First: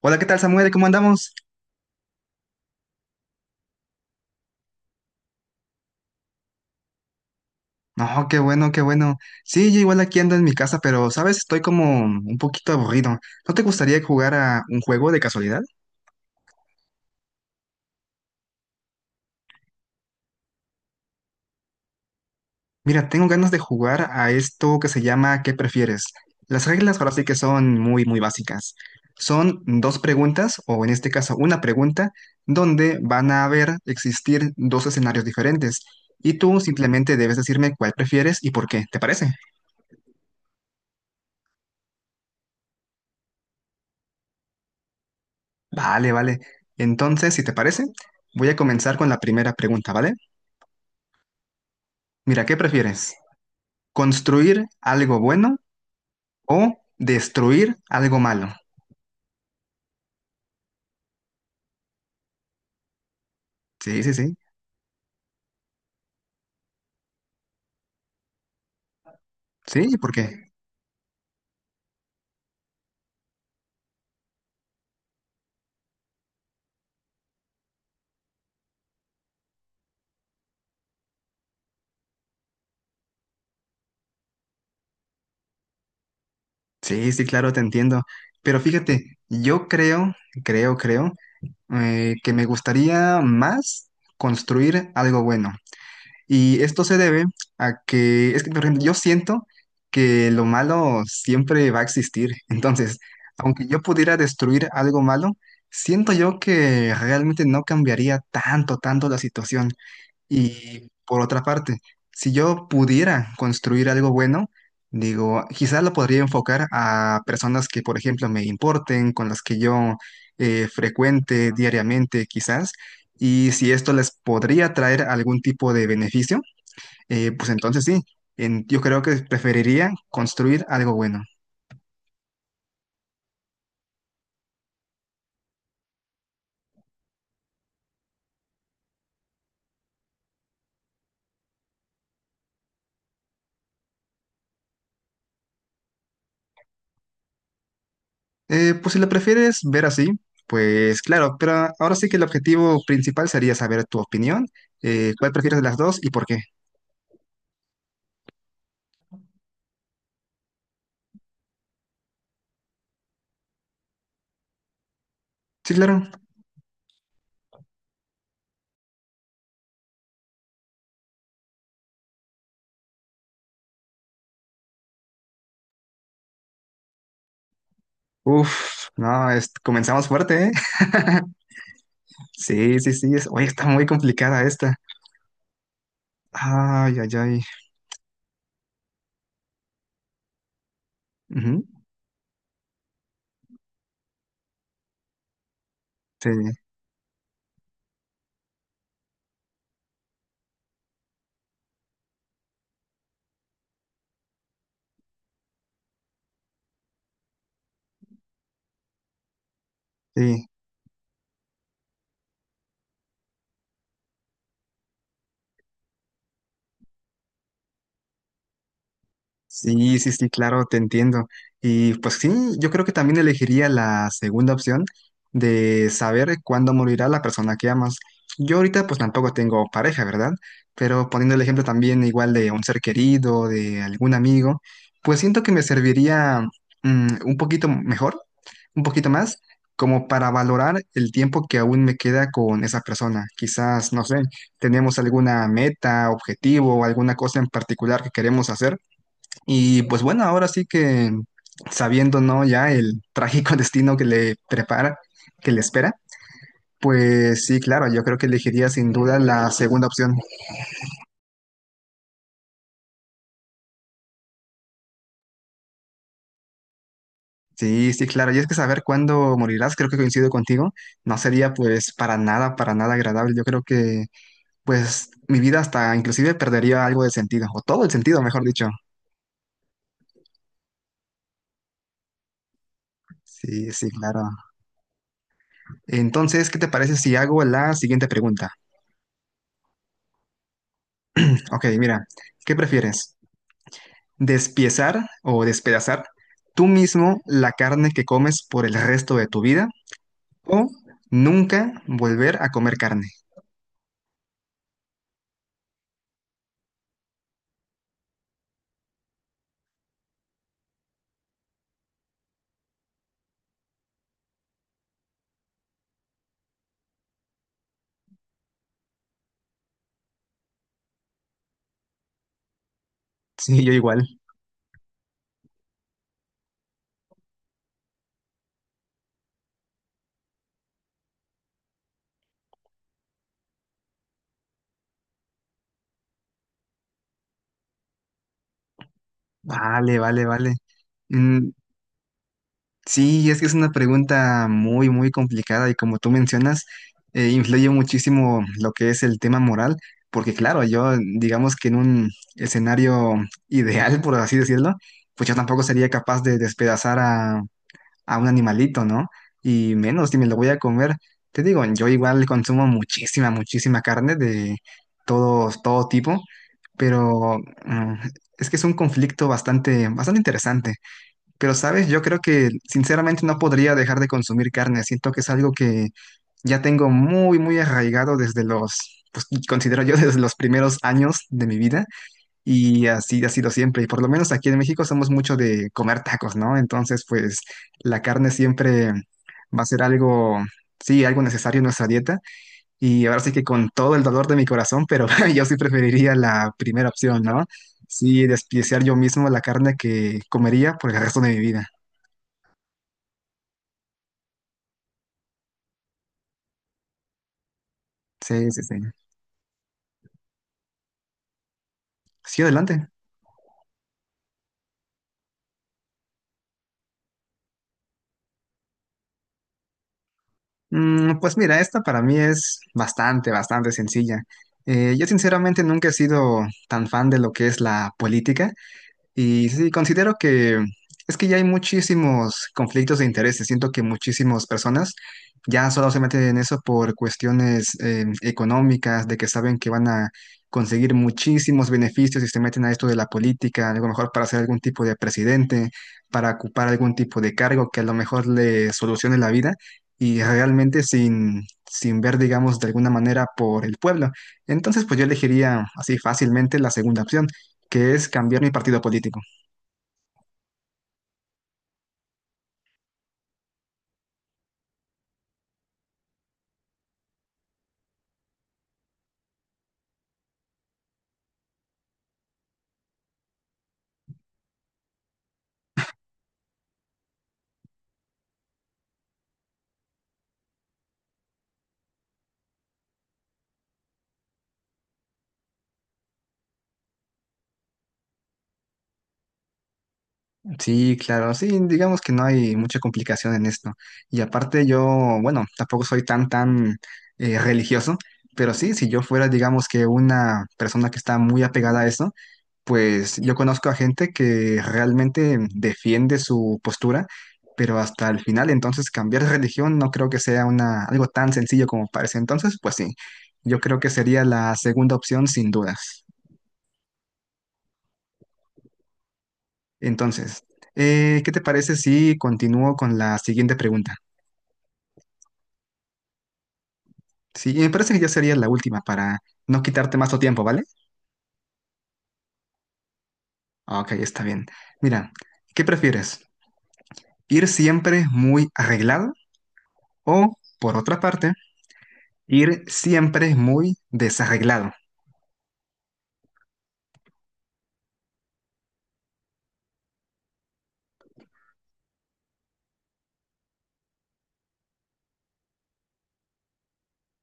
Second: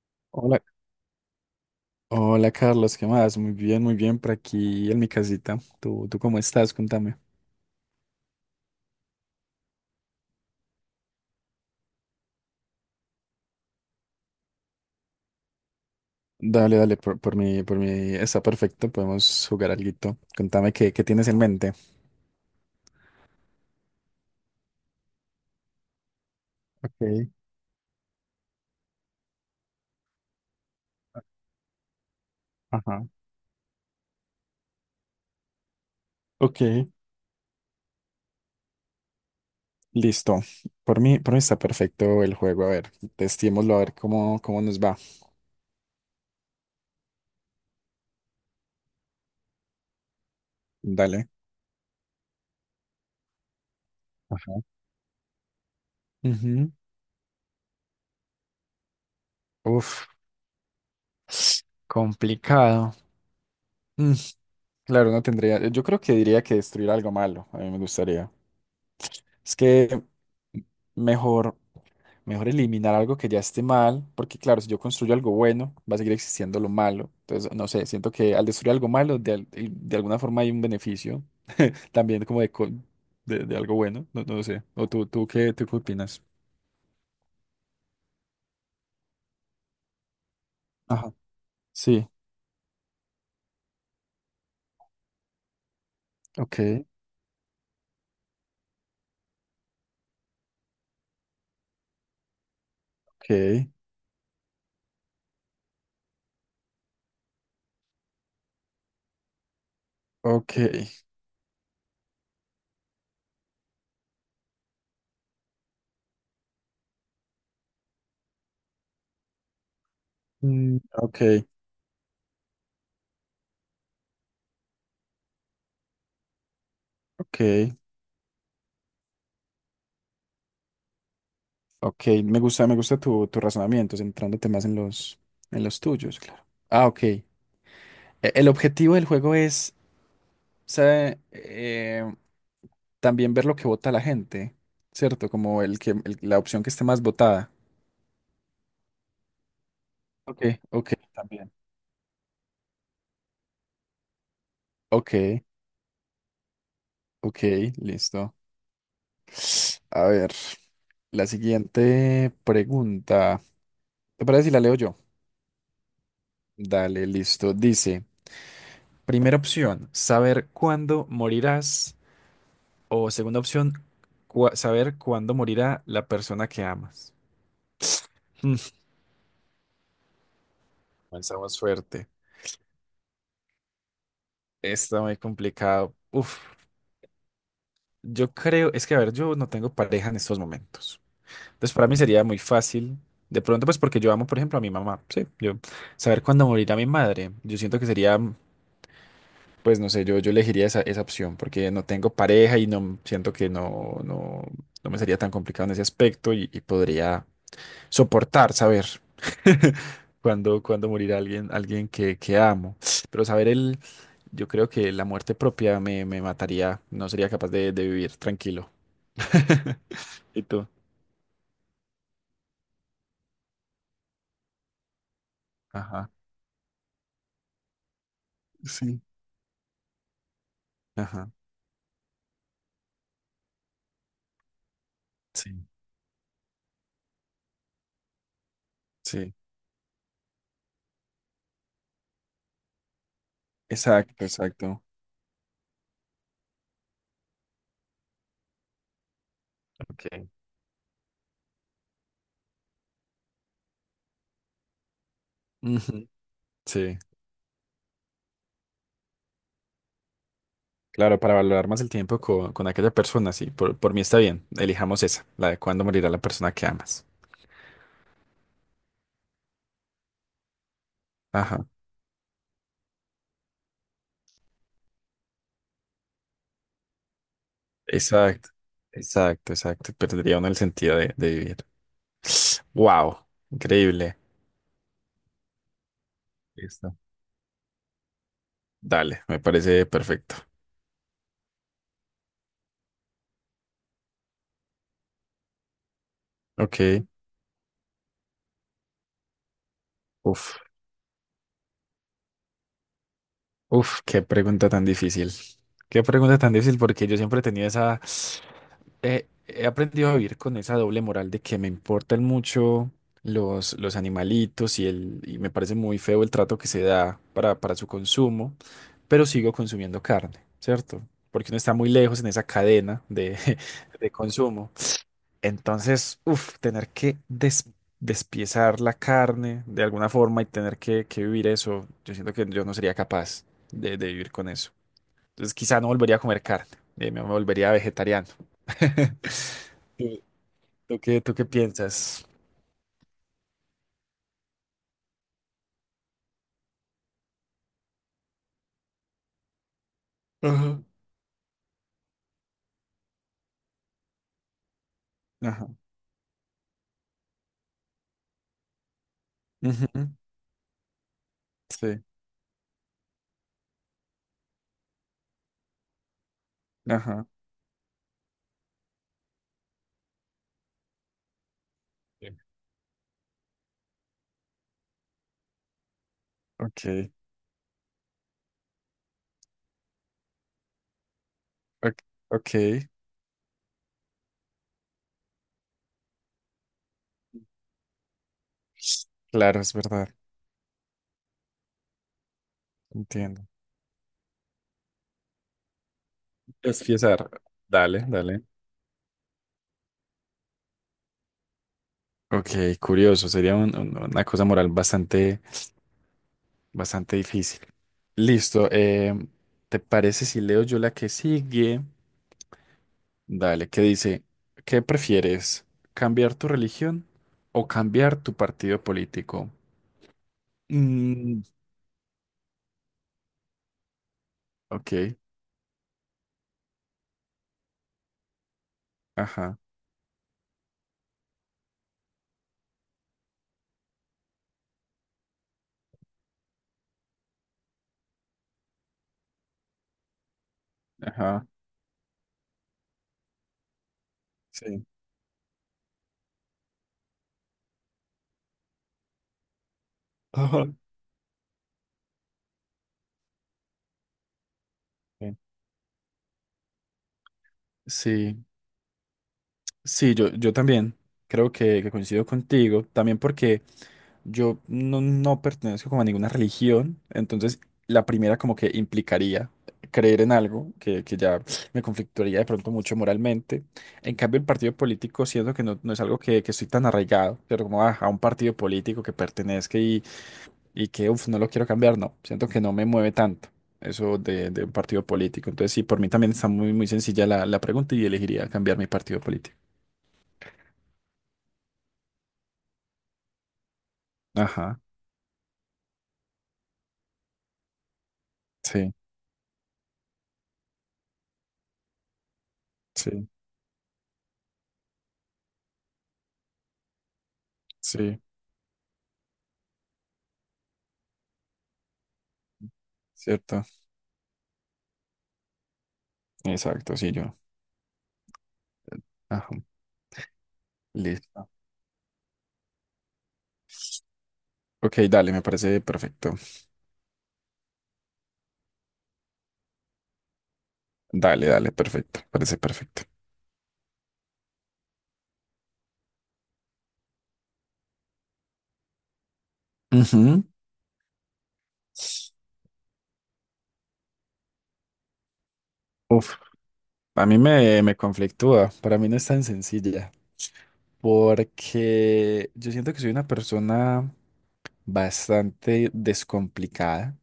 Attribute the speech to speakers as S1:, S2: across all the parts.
S1: Hola, ¿qué tal,
S2: Hola,
S1: Samuel? ¿Cómo andamos?
S2: hola Carlos, ¿qué más? Muy bien por aquí en mi casita. ¿Tú cómo estás? Contame.
S1: No, qué bueno, qué bueno. Sí, yo igual aquí ando en mi casa, pero, ¿sabes? Estoy como un poquito aburrido. ¿No te gustaría jugar a un juego de casualidad?
S2: Dale, dale, por mí está perfecto, podemos jugar alguito. Contame qué tienes en mente.
S1: Mira, tengo ganas de jugar a esto que se llama ¿Qué prefieres? Las reglas ahora sí
S2: Ok,
S1: que son muy, muy básicas. Son dos preguntas, o en este caso una pregunta, donde
S2: ajá.
S1: van a haber existir dos escenarios diferentes. Y tú
S2: Ok,
S1: simplemente debes decirme cuál prefieres y por qué. ¿Te parece?
S2: listo. Por mí está perfecto el juego. A ver, testémoslo a ver cómo nos va.
S1: Vale, vale. Entonces, si te parece, voy a comenzar con la primera pregunta, ¿vale?
S2: Dale.
S1: Mira, ¿qué prefieres?
S2: Ajá.
S1: ¿Construir algo bueno
S2: Ujú.
S1: o destruir algo malo?
S2: Uf, complicado.
S1: Sí,
S2: Mm,
S1: sí, sí.
S2: claro, no tendría. Yo creo que diría que destruir algo malo. A mí me gustaría. Es
S1: Sí,
S2: que
S1: ¿por qué?
S2: mejor, mejor eliminar algo que ya esté mal, porque claro, si yo construyo algo bueno, va a seguir existiendo lo malo. Entonces, no sé, siento que al destruir algo malo, de alguna forma hay un beneficio también como de algo bueno, no, no sé. ¿O tú qué opinas?
S1: Sí, sí, claro, te entiendo. Pero fíjate, yo creo, creo, creo,
S2: Ajá. Sí,
S1: que me gustaría más construir algo bueno.
S2: ok,
S1: Y esto se debe a que, es que por ejemplo, yo siento que lo malo siempre va a existir. Entonces, aunque
S2: ok,
S1: yo pudiera destruir algo malo, siento yo que realmente no cambiaría tanto, tanto la situación.
S2: ok,
S1: Y por otra parte, si yo pudiera construir algo bueno, digo, quizás lo podría enfocar a personas que, por ejemplo, me importen, con las que yo
S2: mm, ok,
S1: frecuente diariamente, quizás. Y si esto les podría traer algún tipo de beneficio
S2: ok,
S1: pues entonces sí, yo creo que preferiría construir algo bueno.
S2: ok. Me gusta tu razonamiento, centrándote más en en los tuyos, claro. Ah, ok. El objetivo del juego es sea, también ver lo que vota la gente, ¿cierto? Como la opción que esté más votada.
S1: Pues si lo prefieres ver así,
S2: Ok, ok,
S1: pues claro,
S2: también.
S1: pero ahora sí que el objetivo principal sería saber tu opinión,
S2: Ok,
S1: cuál prefieres de las dos y por qué.
S2: ok, listo. A ver, la siguiente pregunta. ¿Te parece si la leo yo?
S1: Sí, claro.
S2: Dale, listo. Dice, primera opción, saber cuándo morirás. O segunda opción, saber cuándo morirá la persona que amas.
S1: Uf, no, comenzamos fuerte, ¿eh?
S2: Comenzamos fuerte.
S1: Sí, sí, sí, es, oye, está muy complicada esta.
S2: Está muy complicado. Uf.
S1: Ay, ay, ay.
S2: Yo creo, es que a ver, yo no tengo pareja en estos momentos.
S1: Ujú.
S2: Entonces, para mí sería muy fácil, de pronto, pues porque yo amo, por ejemplo, a mi mamá, sí, yo saber
S1: Sí,
S2: cuándo morirá mi madre. Yo siento que sería, pues no sé, yo elegiría esa, esa opción porque no tengo pareja y no siento que no, no, no me sería tan complicado en ese aspecto y podría soportar saber
S1: sí.
S2: cuándo morirá alguien, alguien que amo. Pero saber el, yo creo que la muerte propia me mataría, no sería capaz de vivir tranquilo.
S1: Sí, sí, sí,
S2: Y
S1: claro,
S2: tú,
S1: te entiendo. Y pues sí, yo creo que también elegiría la segunda opción de
S2: ajá,
S1: saber cuándo morirá la persona que amas. Yo ahorita pues
S2: sí,
S1: tampoco tengo pareja, ¿verdad? Pero
S2: ajá,
S1: poniendo el ejemplo también igual de un ser querido, de algún amigo, pues siento que me
S2: sí,
S1: serviría un poquito mejor, un poquito
S2: sí,
S1: más, como para valorar el tiempo que aún me queda con esa persona. Quizás, no sé,
S2: exacto, exacto.
S1: tenemos alguna meta, objetivo o alguna cosa en particular que queremos hacer y pues bueno,
S2: Okay.
S1: ahora sí que sabiendo, ¿no? Ya el trágico destino que le prepara, que le espera,
S2: Ujú, sí,
S1: pues sí, claro, yo creo que elegiría sin duda la segunda opción.
S2: claro, para valorar más el tiempo con aquella persona, sí, por mí está bien, elijamos esa, la de cuándo morirá la persona que amas.
S1: Sí, sí, claro. Y es que saber cuándo morirás, creo que coincido contigo, no sería
S2: Ajá,
S1: pues para nada agradable. Yo creo que pues mi vida hasta inclusive perdería algo de sentido, o todo el sentido, mejor
S2: exacto,
S1: dicho.
S2: exacto, exacto, perdería uno el sentido de vivir. Wow,
S1: Sí, sí,
S2: increíble.
S1: claro. Entonces, ¿qué te parece
S2: Listo.
S1: si hago la siguiente pregunta?
S2: Dale, me parece perfecto.
S1: Ok, mira, ¿qué prefieres? Despiezar o despedazar tú
S2: Ok,
S1: mismo la carne que comes por el resto de tu vida
S2: uf,
S1: o nunca volver a comer carne.
S2: uf, qué pregunta tan difícil. Qué pregunta tan difícil porque yo siempre he tenido esa... he aprendido a vivir con esa doble moral de que me importan mucho los animalitos y, el, y me parece muy feo el trato que se da para su consumo, pero sigo consumiendo carne, ¿cierto? Porque uno está muy lejos en esa cadena de,
S1: Sí, yo igual.
S2: de consumo. Entonces, uff, tener que despiezar la carne de alguna forma y tener que vivir eso, yo siento que yo no sería capaz de vivir con eso. Entonces, quizá no volvería a comer carne, me volvería vegetariano.
S1: Vale,
S2: ¿Tú,
S1: vale, vale.
S2: tú qué
S1: Mm,
S2: piensas?
S1: sí, es que es una pregunta muy, muy complicada y como tú mencionas, influye muchísimo lo que es el tema moral, porque claro,
S2: Ajá.
S1: yo digamos que en un escenario ideal, por así decirlo, pues yo tampoco
S2: Ajá.
S1: sería capaz de despedazar a un animalito, ¿no? Y
S2: Ujú,
S1: menos si me lo voy a comer. Te digo, yo
S2: sí.
S1: igual consumo muchísima, muchísima carne de todo, todo tipo,
S2: Ajá.
S1: pero mm, es que es un conflicto bastante, bastante interesante. Pero, ¿sabes? Yo creo
S2: Bien.
S1: que sinceramente no podría dejar de consumir carne. Siento que es algo que ya tengo
S2: Ok.
S1: muy, muy arraigado desde los, pues considero yo desde los primeros años de mi vida.
S2: Ok. Ok,
S1: Y así ha sido siempre. Y por lo menos aquí en México somos mucho de comer tacos, ¿no? Entonces, pues la carne siempre
S2: claro,
S1: va a
S2: es
S1: ser
S2: verdad.
S1: algo, sí, algo necesario en nuestra dieta. Y ahora sí que
S2: Entiendo.
S1: con todo el dolor de mi corazón, pero yo sí preferiría la
S2: Es
S1: primera opción,
S2: fiesar.
S1: ¿no?
S2: Dale,
S1: Sí,
S2: dale.
S1: despreciar yo mismo la carne que comería por el resto de mi vida.
S2: Ok, curioso. Sería una cosa moral bastante, bastante difícil.
S1: Sí, sí,
S2: Listo.
S1: sí.
S2: ¿Te parece si leo yo la que sigue?
S1: Sí, adelante.
S2: Dale, que dice, ¿qué prefieres? ¿Cambiar tu religión o cambiar tu partido político?
S1: Mm, pues
S2: Mm,
S1: mira, esta para mí es bastante, bastante sencilla. Yo
S2: ok.
S1: sinceramente nunca he sido tan fan de lo que es la política. Y
S2: Ajá.
S1: sí, considero que es que ya hay muchísimos conflictos de intereses. Siento que muchísimas personas ya solo se meten en eso por cuestiones económicas, de que saben que van a conseguir
S2: Ajá.
S1: muchísimos beneficios y se meten a esto de la política, a lo mejor para ser algún tipo
S2: Sí.
S1: de presidente, para ocupar algún tipo de cargo que a lo mejor le solucione la vida y
S2: Ajá.
S1: realmente sin, sin ver, digamos, de alguna manera por el pueblo. Entonces, pues yo
S2: Ok.
S1: elegiría así fácilmente la segunda opción, que es cambiar
S2: Sí,
S1: mi partido político.
S2: sí, yo también creo que coincido contigo, también porque yo no, no pertenezco como a ninguna religión, entonces la primera como que implicaría creer en algo que ya me conflictuaría de pronto mucho moralmente. En cambio, el partido político siento que no, no es algo que estoy tan arraigado, pero como a un partido político que pertenezca y que, uff, no lo quiero cambiar, no, siento que no me mueve tanto eso de un partido político. Entonces, sí, por mí también está muy, muy sencilla la, la pregunta y elegiría cambiar mi partido político.
S1: Sí, claro, sí, digamos que no hay mucha complicación en esto. Y aparte
S2: Ajá,
S1: yo, bueno, tampoco soy tan, tan religioso, pero sí, si
S2: sí,
S1: yo fuera, digamos que una persona que está muy apegada a eso, pues
S2: sí,
S1: yo conozco a gente que realmente defiende su postura, pero hasta el
S2: sí,
S1: final, entonces cambiar de religión no creo que sea una, algo tan sencillo como parece. Entonces, pues sí, yo
S2: cierto,
S1: creo que sería la segunda opción sin dudas.
S2: exacto, sí, yo. Ajá,
S1: Entonces, ¿qué te
S2: listo.
S1: parece si continúo con la siguiente pregunta?
S2: Ok, dale, me parece perfecto.
S1: Sí, me parece que ya sería la última para no quitarte más tu tiempo, ¿vale?
S2: Dale, dale, perfecto, parece perfecto.
S1: Ok, está bien. Mira, ¿qué prefieres? ¿Ir siempre muy arreglado o,
S2: Ujú.
S1: por otra parte, ir siempre muy desarreglado?
S2: Uf, a mí me conflictúa, para mí no es tan sencilla, porque yo siento que soy una persona bastante descomplicada.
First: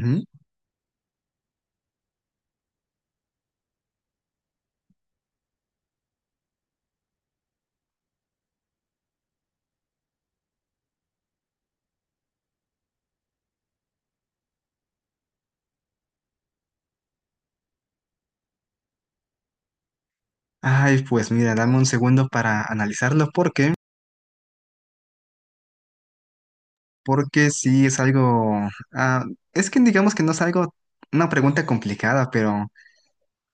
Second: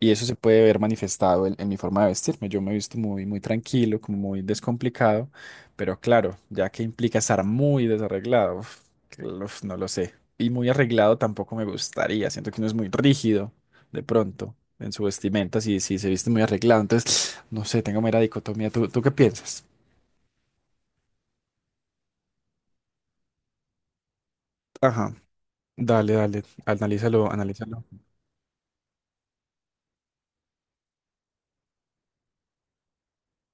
S2: Y eso se puede ver manifestado en mi forma de vestirme. Yo me he visto muy, muy tranquilo, como muy descomplicado, pero claro, ya que implica estar muy desarreglado, uf, uf, no lo sé. Y muy arreglado tampoco me gustaría. Siento que uno es muy rígido de pronto en su vestimenta si se viste muy arreglado. Entonces, no sé, tengo mera dicotomía. ¿Tú, tú qué piensas?
S1: Ay, pues mira, dame un segundo para analizarlo. ¿Por qué?
S2: Ajá, dale, dale, analízalo,
S1: Porque
S2: analízalo.
S1: sí es algo... ah, es que digamos que no es algo, una pregunta complicada, pero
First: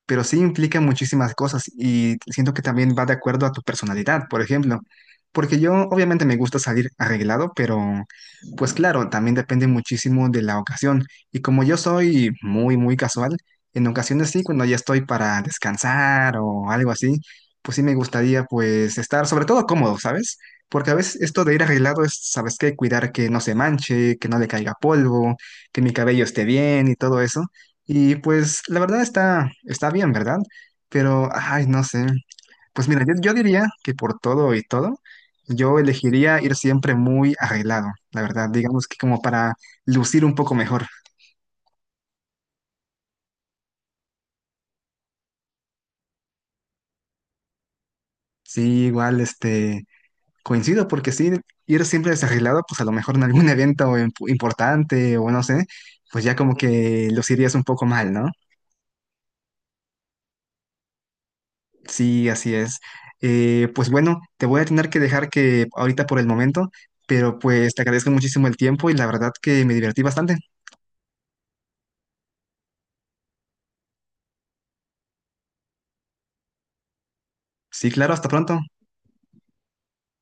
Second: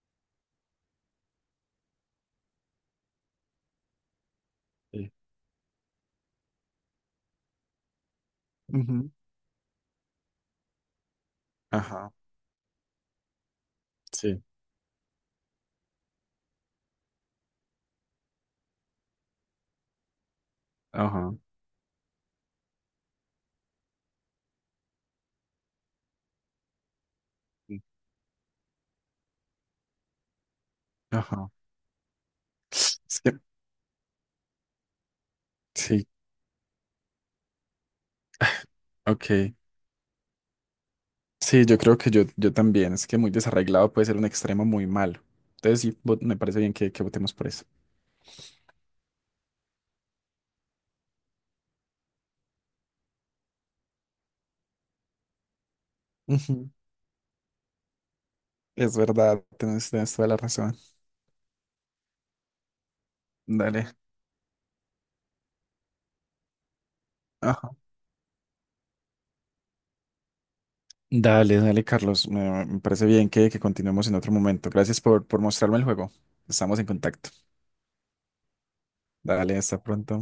S1: sí implica muchísimas cosas y siento que también va de acuerdo a tu personalidad, por ejemplo,
S2: Sí.
S1: porque yo obviamente me gusta salir arreglado, pero pues claro,
S2: Ujú.
S1: también depende muchísimo de la ocasión y como yo
S2: Ajá,
S1: soy muy, muy casual, en ocasiones sí,
S2: sí,
S1: cuando ya estoy para descansar o algo así, pues sí me gustaría pues estar sobre todo cómodo, ¿sabes? Porque a veces
S2: ajá,
S1: esto de ir arreglado es, ¿sabes qué? Cuidar que no se manche, que no le caiga polvo, que mi cabello esté bien y todo eso.
S2: sí,
S1: Y pues la verdad está, está bien, ¿verdad? Pero,
S2: ajá.
S1: ay, no sé. Pues mira, yo,
S2: Es
S1: yo
S2: que-
S1: diría que por todo y todo, yo
S2: sí,
S1: elegiría ir siempre muy arreglado, la verdad. Digamos que como
S2: ok.
S1: para lucir un poco mejor.
S2: Sí, yo creo que yo también. Es que muy desarreglado puede ser un extremo muy malo. Entonces sí, me parece bien que votemos por eso.
S1: Sí, igual, este, coincido porque sí, ir siempre desarreglado, pues a lo mejor en algún evento importante o no sé, pues ya como
S2: Ujú.
S1: que lucirías un poco mal, ¿no?
S2: Es verdad, tienes, tienes toda la razón.
S1: Sí, así es.
S2: Dale.
S1: Pues bueno, te voy a tener que dejar que ahorita por el momento, pero
S2: Ajá.
S1: pues te agradezco muchísimo el tiempo y la verdad que me divertí bastante.
S2: Dale, dale, Carlos. Me parece bien que continuemos en otro momento. Gracias por mostrarme el juego. Estamos en contacto.
S1: Sí, claro, hasta pronto.
S2: Dale, hasta pronto.